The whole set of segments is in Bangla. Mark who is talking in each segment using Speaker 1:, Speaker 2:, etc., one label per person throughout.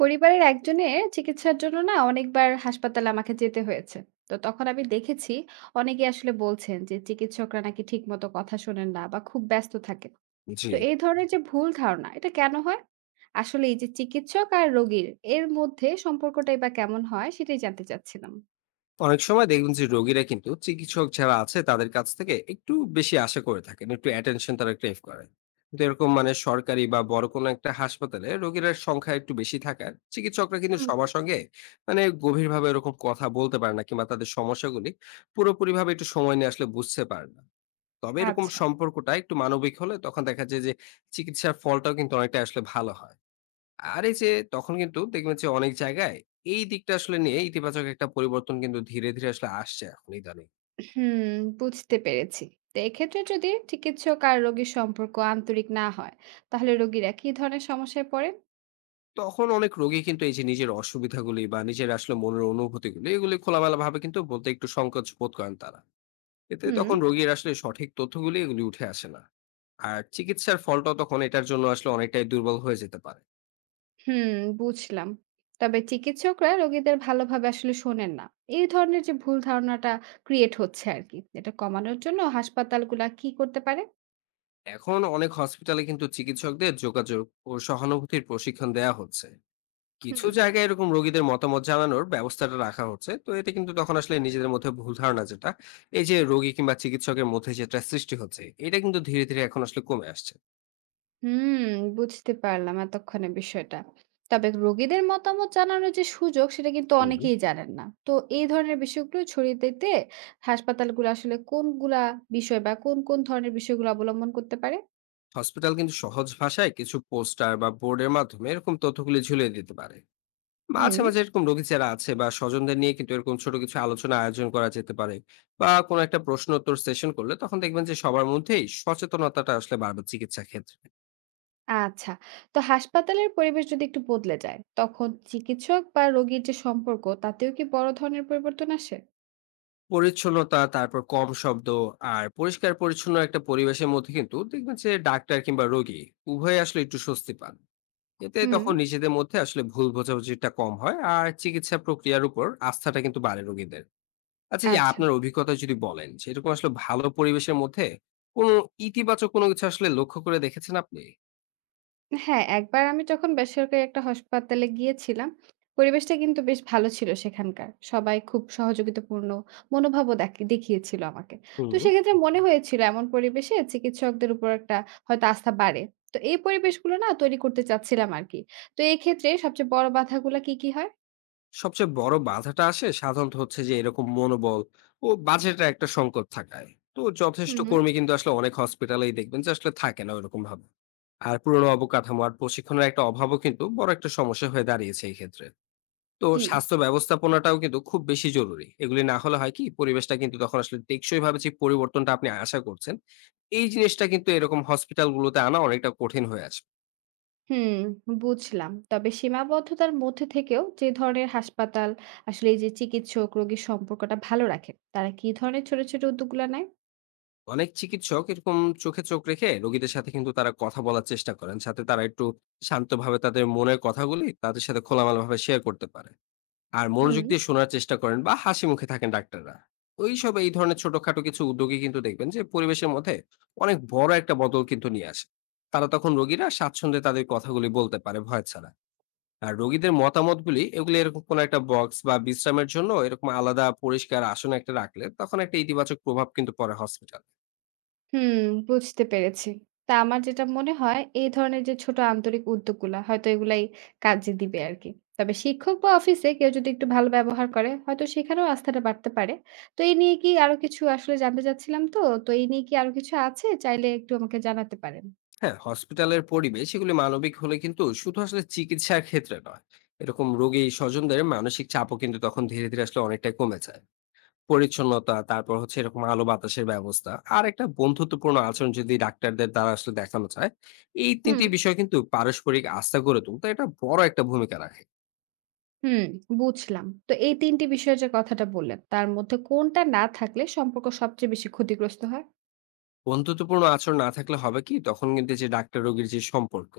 Speaker 1: পরিবারের একজনের চিকিৎসার জন্য না অনেকবার হাসপাতালে আমাকে যেতে হয়েছে। তো তখন আমি দেখেছি অনেকে আসলে বলছেন যে চিকিৎসকরা নাকি ঠিক মতো কথা শোনেন না বা খুব ব্যস্ত থাকে।
Speaker 2: জি।
Speaker 1: তো এই ধরনের যে ভুল ধারণা এটা কেন হয়? আসলে এই যে চিকিৎসক আর রোগীর এর মধ্যে সম্পর্কটাই বা কেমন হয় সেটাই জানতে চাচ্ছিলাম।
Speaker 2: অনেক সময় দেখবেন যে রোগীরা কিন্তু চিকিৎসক যারা আছে তাদের কাছ থেকে একটু বেশি আশা করে থাকেন, একটু অ্যাটেনশন তারা ক্রেভ করে। কিন্তু এরকম সরকারি বা বড় কোনো একটা হাসপাতালে রোগীর সংখ্যা একটু বেশি থাকার চিকিৎসকরা কিন্তু
Speaker 1: হুম।
Speaker 2: সবার সঙ্গে গভীরভাবে এরকম কথা বলতে পারে না, কিংবা তাদের সমস্যাগুলি পুরোপুরি ভাবে একটু সময় নিয়ে আসলে বুঝতে পারে না। তবে এরকম
Speaker 1: আচ্ছা।
Speaker 2: সম্পর্কটা একটু মানবিক হলে তখন দেখা যায় যে চিকিৎসার ফলটাও কিন্তু অনেকটা আসলে ভালো হয়। আর এই যে, তখন কিন্তু দেখবেন যে অনেক জায়গায় এই দিকটা আসলে নিয়ে ইতিবাচক একটা পরিবর্তন কিন্তু ধীরে ধীরে আসলে আসছে এখন ইদানিং।
Speaker 1: হুম, বুঝতে পেরেছি। তো এক্ষেত্রে যদি চিকিৎসক আর রোগীর সম্পর্ক আন্তরিক না হয় তাহলে রোগীরা কি ধরনের সমস্যায় পড়ে?
Speaker 2: তখন অনেক রোগী কিন্তু এই যে নিজের অসুবিধাগুলি বা নিজের আসলে মনের অনুভূতিগুলি এগুলি খোলামেলা ভাবে কিন্তু বলতে একটু সংকোচ বোধ করেন তারা। এতে
Speaker 1: হুম।
Speaker 2: তখন রোগীর আসলে সঠিক তথ্যগুলি এগুলি উঠে আসে না, আর চিকিৎসার ফলটাও তখন এটার জন্য আসলে অনেকটাই দুর্বল হয়ে যেতে পারে।
Speaker 1: হুম, বুঝলাম। তবে চিকিৎসকরা রোগীদের ভালোভাবে আসলে শোনেন না, এই ধরনের যে ভুল ধারণাটা ক্রিয়েট হচ্ছে আর কি, এটা কমানোর জন্য হাসপাতালগুলা কি করতে পারে?
Speaker 2: এখন অনেক হসপিটালে কিন্তু চিকিৎসকদের যোগাযোগ ও সহানুভূতির প্রশিক্ষণ দেওয়া হচ্ছে।
Speaker 1: হুম।
Speaker 2: কিছু জায়গায় এরকম রোগীদের মতামত জানানোর ব্যবস্থাটা রাখা হচ্ছে, তো এতে কিন্তু তখন আসলে নিজেদের মধ্যে ভুল ধারণা যেটা এই যে রোগী কিংবা চিকিৎসকের মধ্যে যেটা সৃষ্টি হচ্ছে, এটা কিন্তু ধীরে ধীরে এখন আসলে কমে আসছে।
Speaker 1: হুম, বুঝতে পারলাম এতক্ষণে বিষয়টা। তবে রোগীদের মতামত জানানোর যে সুযোগ সেটা কিন্তু
Speaker 2: হুম।
Speaker 1: অনেকেই জানেন না। তো এই ধরনের বিষয়গুলো ছড়িয়ে দিতে হাসপাতালগুলো আসলে কোনগুলা বিষয় বা কোন কোন ধরনের বিষয়গুলো অবলম্বন করতে পারে?
Speaker 2: হসপিটাল কিন্তু সহজ ভাষায় কিছু পোস্টার বা বোর্ডের মাধ্যমে এরকম তথ্যগুলি ঝুলিয়ে দিতে পারে।
Speaker 1: হুম।
Speaker 2: মাঝে মাঝে এরকম রোগী যারা আছে বা স্বজনদের নিয়ে কিন্তু এরকম ছোট কিছু আলোচনা আয়োজন করা যেতে পারে। বা কোনো একটা প্রশ্ন উত্তর সেশন করলে তখন দেখবেন যে সবার মধ্যেই সচেতনতাটা আসলে বাড়বে চিকিৎসা ক্ষেত্রে।
Speaker 1: আচ্ছা। তো হাসপাতালের পরিবেশ যদি একটু বদলে যায়, তখন চিকিৎসক বা রোগীর যে সম্পর্ক তাতেও কি বড় ধরনের পরিবর্তন আসে?
Speaker 2: পরিচ্ছন্নতা, তারপর কম শব্দ, আর পরিষ্কার-পরিচ্ছন্ন একটা পরিবেশের মধ্যে কিন্তু দেখবেন যে ডাক্তার কিংবা রোগী উভয়ে আসলে একটু স্বস্তি পান। এতে
Speaker 1: হুম।
Speaker 2: তখন নিজেদের মধ্যে আসলে ভুল বোঝাবুঝিটা কম হয়, আর চিকিৎসা প্রক্রিয়ার উপর আস্থাটা কিন্তু বাড়ে রোগীদের। আচ্ছা, এই যে
Speaker 1: আচ্ছা।
Speaker 2: আপনার অভিজ্ঞতা যদি বলেন, সেরকম আসলে ভালো পরিবেশের মধ্যে কোনো ইতিবাচক কোনো কিছু আসলে লক্ষ্য করে দেখেছেন আপনি?
Speaker 1: হ্যাঁ, একবার আমি যখন বেসরকারি একটা হাসপাতালে গিয়েছিলাম, পরিবেশটা কিন্তু বেশ ভালো ছিল সেখানকার। সবাই খুব সহযোগিতাপূর্ণ মনোভাবও দেখিয়েছিল আমাকে। তো
Speaker 2: হুম।
Speaker 1: সেক্ষেত্রে মনে হয়েছিল এমন পরিবেশে চিকিৎসকদের উপর একটা হয়তো আস্থা বাড়ে। তো এই পরিবেশগুলো না তৈরি করতে চাচ্ছিলাম আর কি। তো এই ক্ষেত্রে সবচেয়ে বড় বাধাগুলো কি কি হয়?
Speaker 2: সবচেয়ে বড় বাধাটা আসে সাধারণত হচ্ছে যে এরকম মনোবল ও বাজেটের একটা সংকট থাকায় তো
Speaker 1: হুম,
Speaker 2: যথেষ্ট
Speaker 1: হুম।
Speaker 2: কর্মী কিন্তু আসলে অনেক হসপিটালেই দেখবেন যে আসলে থাকে না ওরকম ভাবে। আর পুরনো অবকাঠামো আর প্রশিক্ষণের একটা অভাবও কিন্তু বড় একটা সমস্যা হয়ে দাঁড়িয়েছে এই ক্ষেত্রে। তো
Speaker 1: জি।
Speaker 2: স্বাস্থ্য ব্যবস্থাপনাটাও কিন্তু খুব বেশি জরুরি, এগুলি না হলে হয় কি, পরিবেশটা কিন্তু তখন আসলে টেকসই ভাবে যে পরিবর্তনটা আপনি আশা করছেন, এই জিনিসটা কিন্তু এরকম হসপিটালগুলোতে আনা অনেকটা কঠিন হয়ে আসবে।
Speaker 1: হুম, বুঝলাম। তবে সীমাবদ্ধতার মধ্যে থেকেও যে ধরনের হাসপাতাল আসলে এই যে চিকিৎসক রোগীর সম্পর্কটা ভালো রাখে, তারা কি ধরনের ছোট, ছোট উদ্যোগগুলো নেয়?
Speaker 2: অনেক চিকিৎসক এরকম চোখে চোখ রেখে রোগীদের সাথে কিন্তু তারা কথা বলার চেষ্টা করেন, সাথে তারা একটু শান্তভাবে তাদের মনের কথাগুলি তাদের সাথে খোলামেলা ভাবে শেয়ার করতে পারে। আর মনোযোগ
Speaker 1: হুম।
Speaker 2: দিয়ে শোনার চেষ্টা করেন বা হাসি মুখে থাকেন ডাক্তাররা। ওই সব এই ধরনের ছোটখাটো কিছু উদ্যোগে কিন্তু দেখবেন যে পরিবেশের মধ্যে অনেক বড় একটা বদল কিন্তু নিয়ে আসে। তারা তখন রোগীরা স্বাচ্ছন্দ্যে তাদের কথাগুলি বলতে পারে ভয় ছাড়া। আর রোগীদের মতামতগুলি এগুলি এরকম কোনো একটা বক্স বা বিশ্রামের জন্য এরকম আলাদা পরিষ্কার আসন একটা রাখলে তখন একটা ইতিবাচক প্রভাব কিন্তু পড়ে হসপিটাল।
Speaker 1: হুম, বুঝতে পেরেছি। তা আমার যেটা মনে হয় এই ধরনের যে ছোট আন্তরিক উদ্যোগগুলা হয়তো এগুলাই কাজে দিবে আরকি। তবে শিক্ষক বা অফিসে কেউ যদি একটু ভালো ব্যবহার করে হয়তো সেখানেও আস্থাটা বাড়তে পারে। তো এই নিয়ে কি আরো কিছু আসলে জানতে চাচ্ছিলাম তো। তো এই নিয়ে কি আরো কিছু আছে? চাইলে একটু আমাকে জানাতে পারেন।
Speaker 2: হ্যাঁ, হসপিটালের পরিবেশ এগুলি মানবিক হলে কিন্তু শুধু আসলে চিকিৎসার ক্ষেত্রে নয়, এরকম রোগী স্বজনদের মানসিক চাপও কিন্তু তখন ধীরে ধীরে আসলে অনেকটাই কমে যায়। পরিচ্ছন্নতা, তারপর হচ্ছে এরকম আলো বাতাসের ব্যবস্থা, আর একটা বন্ধুত্বপূর্ণ আচরণ যদি ডাক্তারদের দ্বারা আসলে দেখানো যায়, এই তিনটি
Speaker 1: হুম,
Speaker 2: বিষয় কিন্তু পারস্পরিক আস্থা গড়ে তুলতে এটা বড় একটা ভূমিকা রাখে।
Speaker 1: হুম, বুঝলাম। তো এই ৩ টি বিষয়ের যে কথাটা বললেন, তার মধ্যে কোনটা না থাকলে সম্পর্ক সবচেয়ে বেশি ক্ষতিগ্রস্ত হয়?
Speaker 2: বন্ধুত্বপূর্ণ আচরণ না থাকলে হবে কি, তখন কিন্তু যে ডাক্তার রোগীর যে সম্পর্ক,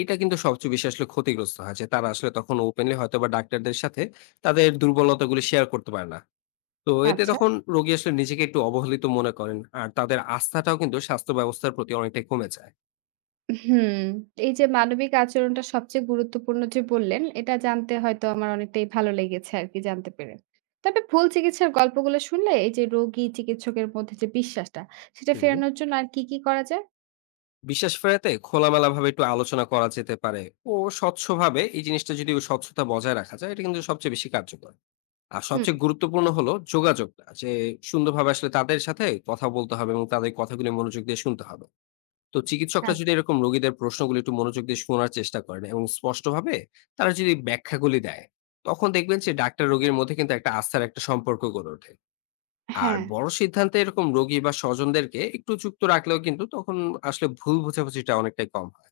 Speaker 2: এটা কিন্তু সবচেয়ে বেশি আসলে ক্ষতিগ্রস্ত হয়। যে তারা আসলে তখন ওপেনলি হয়তো বা ডাক্তারদের সাথে তাদের দুর্বলতাগুলি শেয়ার করতে পারে না। তো এতে
Speaker 1: আচ্ছা।
Speaker 2: তখন রোগী আসলে নিজেকে একটু অবহেলিত মনে করেন, আর তাদের আস্থাটাও কিন্তু স্বাস্থ্য ব্যবস্থার প্রতি অনেকটাই কমে যায়।
Speaker 1: হুম, এই যে মানবিক আচরণটা সবচেয়ে গুরুত্বপূর্ণ যে বললেন, এটা জানতে হয়তো আমার অনেকটাই ভালো লেগেছে আরকি জানতে পেরে। তবে ভুল চিকিৎসার গল্পগুলো শুনলে এই যে রোগী চিকিৎসকের মধ্যে যে বিশ্বাসটা, সেটা
Speaker 2: হুম।
Speaker 1: ফেরানোর জন্য আর কি, কি করা যায়?
Speaker 2: বিশ্বাস ফেরাতে খোলামেলা ভাবে একটু আলোচনা করা যেতে পারে, ও স্বচ্ছভাবে এই জিনিসটা যদি স্বচ্ছতা বজায় রাখা যায়, এটা কিন্তু সবচেয়ে বেশি কার্যকর। আর
Speaker 1: হুম।
Speaker 2: সবচেয়ে গুরুত্বপূর্ণ হলো যোগাযোগটা, যে সুন্দরভাবে আসলে তাদের সাথে কথা বলতে হবে এবং তাদের কথাগুলি মনোযোগ দিয়ে শুনতে হবে। তো চিকিৎসকরা যদি
Speaker 1: আচ্ছা।
Speaker 2: এরকম রোগীদের প্রশ্নগুলো একটু মনোযোগ দিয়ে শোনার চেষ্টা করেন এবং স্পষ্টভাবে তারা যদি ব্যাখ্যাগুলি দেয়, তখন দেখবেন যে ডাক্তার রোগীর মধ্যে কিন্তু একটা আস্থার একটা সম্পর্ক গড়ে ওঠে। আর
Speaker 1: হ্যাঁ।
Speaker 2: বড় সিদ্ধান্তে এরকম রোগী বা স্বজনদেরকে একটু যুক্ত রাখলেও কিন্তু তখন আসলে ভুল বোঝাবুঝিটা অনেকটাই কম হয়।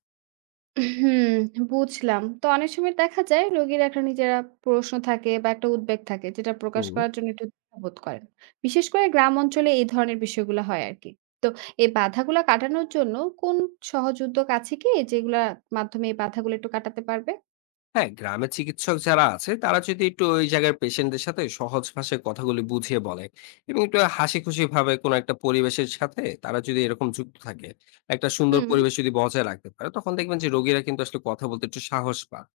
Speaker 1: হুম, বুঝলাম। তো অনেক সময় দেখা যায় রোগীর একটা নিজেরা প্রশ্ন থাকে বা একটা উদ্বেগ থাকে যেটা প্রকাশ
Speaker 2: হুম।
Speaker 1: করার জন্য একটু দ্বিধাবোধ করেন। বিশেষ করে গ্রাম অঞ্চলে এই ধরনের বিষয়গুলো হয় আরকি। তো এই বাধাগুলা কাটানোর জন্য কোন সহজ উদ্যোগ আছে কি যেগুলার মাধ্যমে এই বাধাগুলো একটু কাটাতে পারবে?
Speaker 2: হ্যাঁ, গ্রামের চিকিৎসক যারা আছে তারা যদি একটু ওই জায়গার পেশেন্টদের সাথে সহজ ভাষায় কথাগুলি বুঝিয়ে বলে এবং একটু হাসি খুশি ভাবে কোনো একটা পরিবেশের সাথে তারা যদি এরকম যুক্ত থাকে, একটা সুন্দর
Speaker 1: হুম।
Speaker 2: পরিবেশ যদি বজায় রাখতে পারে, তখন দেখবেন যে রোগীরা কিন্তু আসলে কথা বলতে একটু সাহস পায়।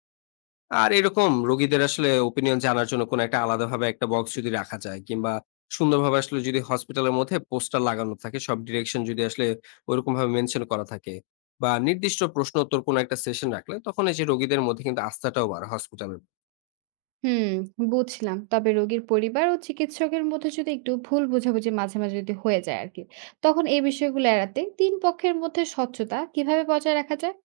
Speaker 2: আর এরকম রোগীদের আসলে ওপিনিয়ন জানার জন্য কোনো একটা আলাদাভাবে একটা বক্স যদি রাখা যায়, কিংবা সুন্দরভাবে আসলে যদি হসপিটালের মধ্যে পোস্টার লাগানো থাকে, সব ডিরেকশন যদি আসলে ওইরকম ভাবে মেনশন করা থাকে, বা নির্দিষ্ট প্রশ্ন উত্তর কোনো একটা সেশন রাখলে তখন এই যে রোগীদের মধ্যে কিন্তু আস্থাটাও বাড়ে হসপিটালের।
Speaker 1: হুম, বুঝলাম। তবে রোগীর পরিবার ও চিকিৎসকের মধ্যে যদি একটু ভুল বোঝাবুঝি মাঝে, মাঝে যদি হয়ে যায় আরকি, তখন এই বিষয়গুলো এড়াতে ৩ পক্ষের মধ্যে স্বচ্ছতা কিভাবে বজায় রাখা যায়?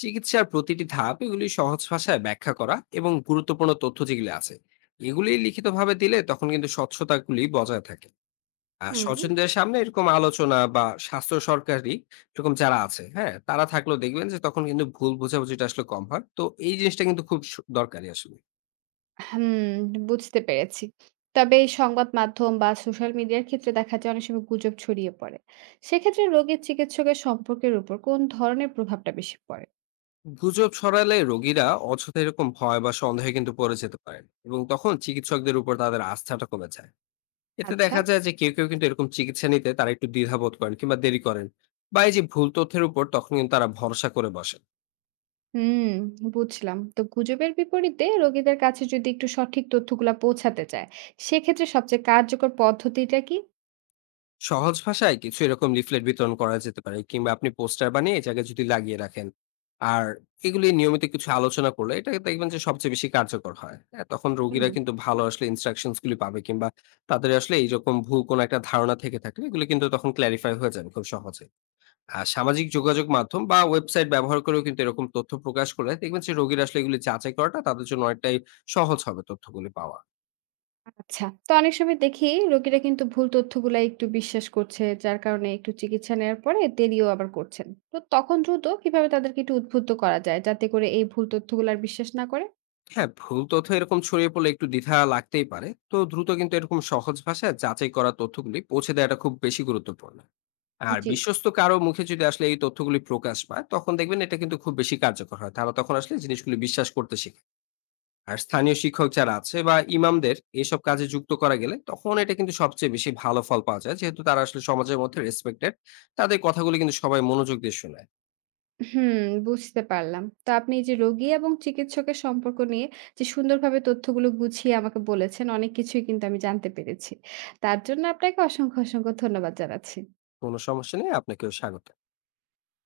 Speaker 2: চিকিৎসার প্রতিটি ধাপ এগুলি সহজ ভাষায় ব্যাখ্যা করা এবং গুরুত্বপূর্ণ তথ্য যেগুলি আছে এগুলি লিখিতভাবে দিলে তখন কিন্তু স্বচ্ছতাগুলি বজায় থাকে।
Speaker 1: হুম।
Speaker 2: স্বজনদের সামনে এরকম আলোচনা বা স্বাস্থ্য সরকারি এরকম যারা আছে, হ্যাঁ? তারা থাকলেও দেখবেন যে তখন কিন্তু ভুল বোঝাবুঝিটা আসলে কম হয়। তো এই জিনিসটা কিন্তু খুব দরকারি আসলে।
Speaker 1: হুম, বুঝতে পেরেছি। তবে এই সংবাদ মাধ্যম বা সোশ্যাল মিডিয়ার ক্ষেত্রে দেখা যায় অনেক সময় গুজব ছড়িয়ে পড়ে। সেক্ষেত্রে রোগীর চিকিৎসকের সম্পর্কের উপর কোন ধরনের প্রভাবটা বেশি পড়ে?
Speaker 2: গুজব ছড়ালে রোগীরা অযথা এরকম ভয় বা সন্দেহে কিন্তু পড়ে যেতে পারেন, এবং তখন চিকিৎসকদের উপর তাদের আস্থাটা কমে যায়। এতে
Speaker 1: আচ্ছা,
Speaker 2: দেখা যায় যে কেউ, কেউ কিন্তু এরকম চিকিৎসা নিতে তারা একটু দ্বিধাবোধ করেন কিংবা দেরি করেন, বা এই যে ভুল তথ্যের উপর তখন কিন্তু তারা ভরসা করে বসেন।
Speaker 1: হুম, বুঝলাম। তো গুজবের বিপরীতে রোগীদের কাছে যদি একটু সঠিক তথ্যগুলা পৌঁছাতে চায়, সেক্ষেত্রে সবচেয়ে কার্যকর পদ্ধতিটা কি?
Speaker 2: সহজ ভাষায় কিছু এরকম লিফলেট বিতরণ করা যেতে পারে, কিংবা আপনি পোস্টার বানিয়ে এই জায়গায় যদি লাগিয়ে রাখেন, আর এগুলি নিয়মিত কিছু আলোচনা করলে এটা দেখবেন যে সবচেয়ে বেশি কার্যকর হয়। হ্যাঁ, তখন রোগীরা
Speaker 1: হুম।
Speaker 2: কিন্তু ভালো আসলে ইনস্ট্রাকশন গুলি পাবে, কিংবা তাদের আসলে এইরকম ভুল কোনো একটা ধারণা থেকে থাকলে এগুলো কিন্তু তখন ক্ল্যারিফাই হয়ে যাবে খুব সহজে। আর সামাজিক যোগাযোগ মাধ্যম বা ওয়েবসাইট ব্যবহার করেও কিন্তু এরকম তথ্য প্রকাশ করলে দেখবেন যে রোগীরা আসলে এগুলি যাচাই করাটা তাদের জন্য অনেকটাই সহজ হবে, তথ্যগুলি পাওয়া।
Speaker 1: আচ্ছা। তো অনেক সময় দেখি রোগীরা কিন্তু ভুল তথ্যগুলা একটু বিশ্বাস করছে, যার কারণে একটু চিকিৎসা নেওয়ার পরে দেরিও আবার করছেন। তো তখন দ্রুত কিভাবে তাদেরকে একটু উদ্বুদ্ধ করা যায়, যাতে করে এই ভুল তথ্যগুলো আর বিশ্বাস না করে?
Speaker 2: হ্যাঁ, ভুল তথ্য এরকম ছড়িয়ে পড়লে একটু দ্বিধা লাগতেই পারে, তো দ্রুত কিন্তু এরকম সহজ ভাষায় যাচাই করা তথ্যগুলি পৌঁছে দেওয়াটা খুব বেশি গুরুত্বপূর্ণ। আর
Speaker 1: জি।
Speaker 2: বিশ্বস্ত কারো মুখে যদি আসলে এই তথ্যগুলি প্রকাশ পায়, তখন দেখবেন এটা কিন্তু খুব বেশি কার্যকর হয়, তারা তখন আসলে জিনিসগুলি বিশ্বাস করতে শিখে। আর স্থানীয় শিক্ষক যারা আছে বা ইমামদের এইসব কাজে যুক্ত করা গেলে তখন এটা কিন্তু সবচেয়ে বেশি ভালো ফল পাওয়া যায়, যেহেতু তারা আসলে সমাজের মধ্যে রেসপেক্টেড, তাদের কথাগুলি কিন্তু সবাই মনোযোগ দিয়ে শোনায়।
Speaker 1: হুম, বুঝতে পারলাম। তো আপনি এই যে রোগী এবং চিকিৎসকের সম্পর্ক নিয়ে যে সুন্দরভাবে তথ্যগুলো গুছিয়ে আমাকে বলেছেন, অনেক কিছুই কিন্তু আমি জানতে পেরেছি। তার জন্য আপনাকে অসংখ্য, অসংখ্য ধন্যবাদ জানাচ্ছি।
Speaker 2: কোনো সমস্যা নেই, আপনাকেও স্বাগত।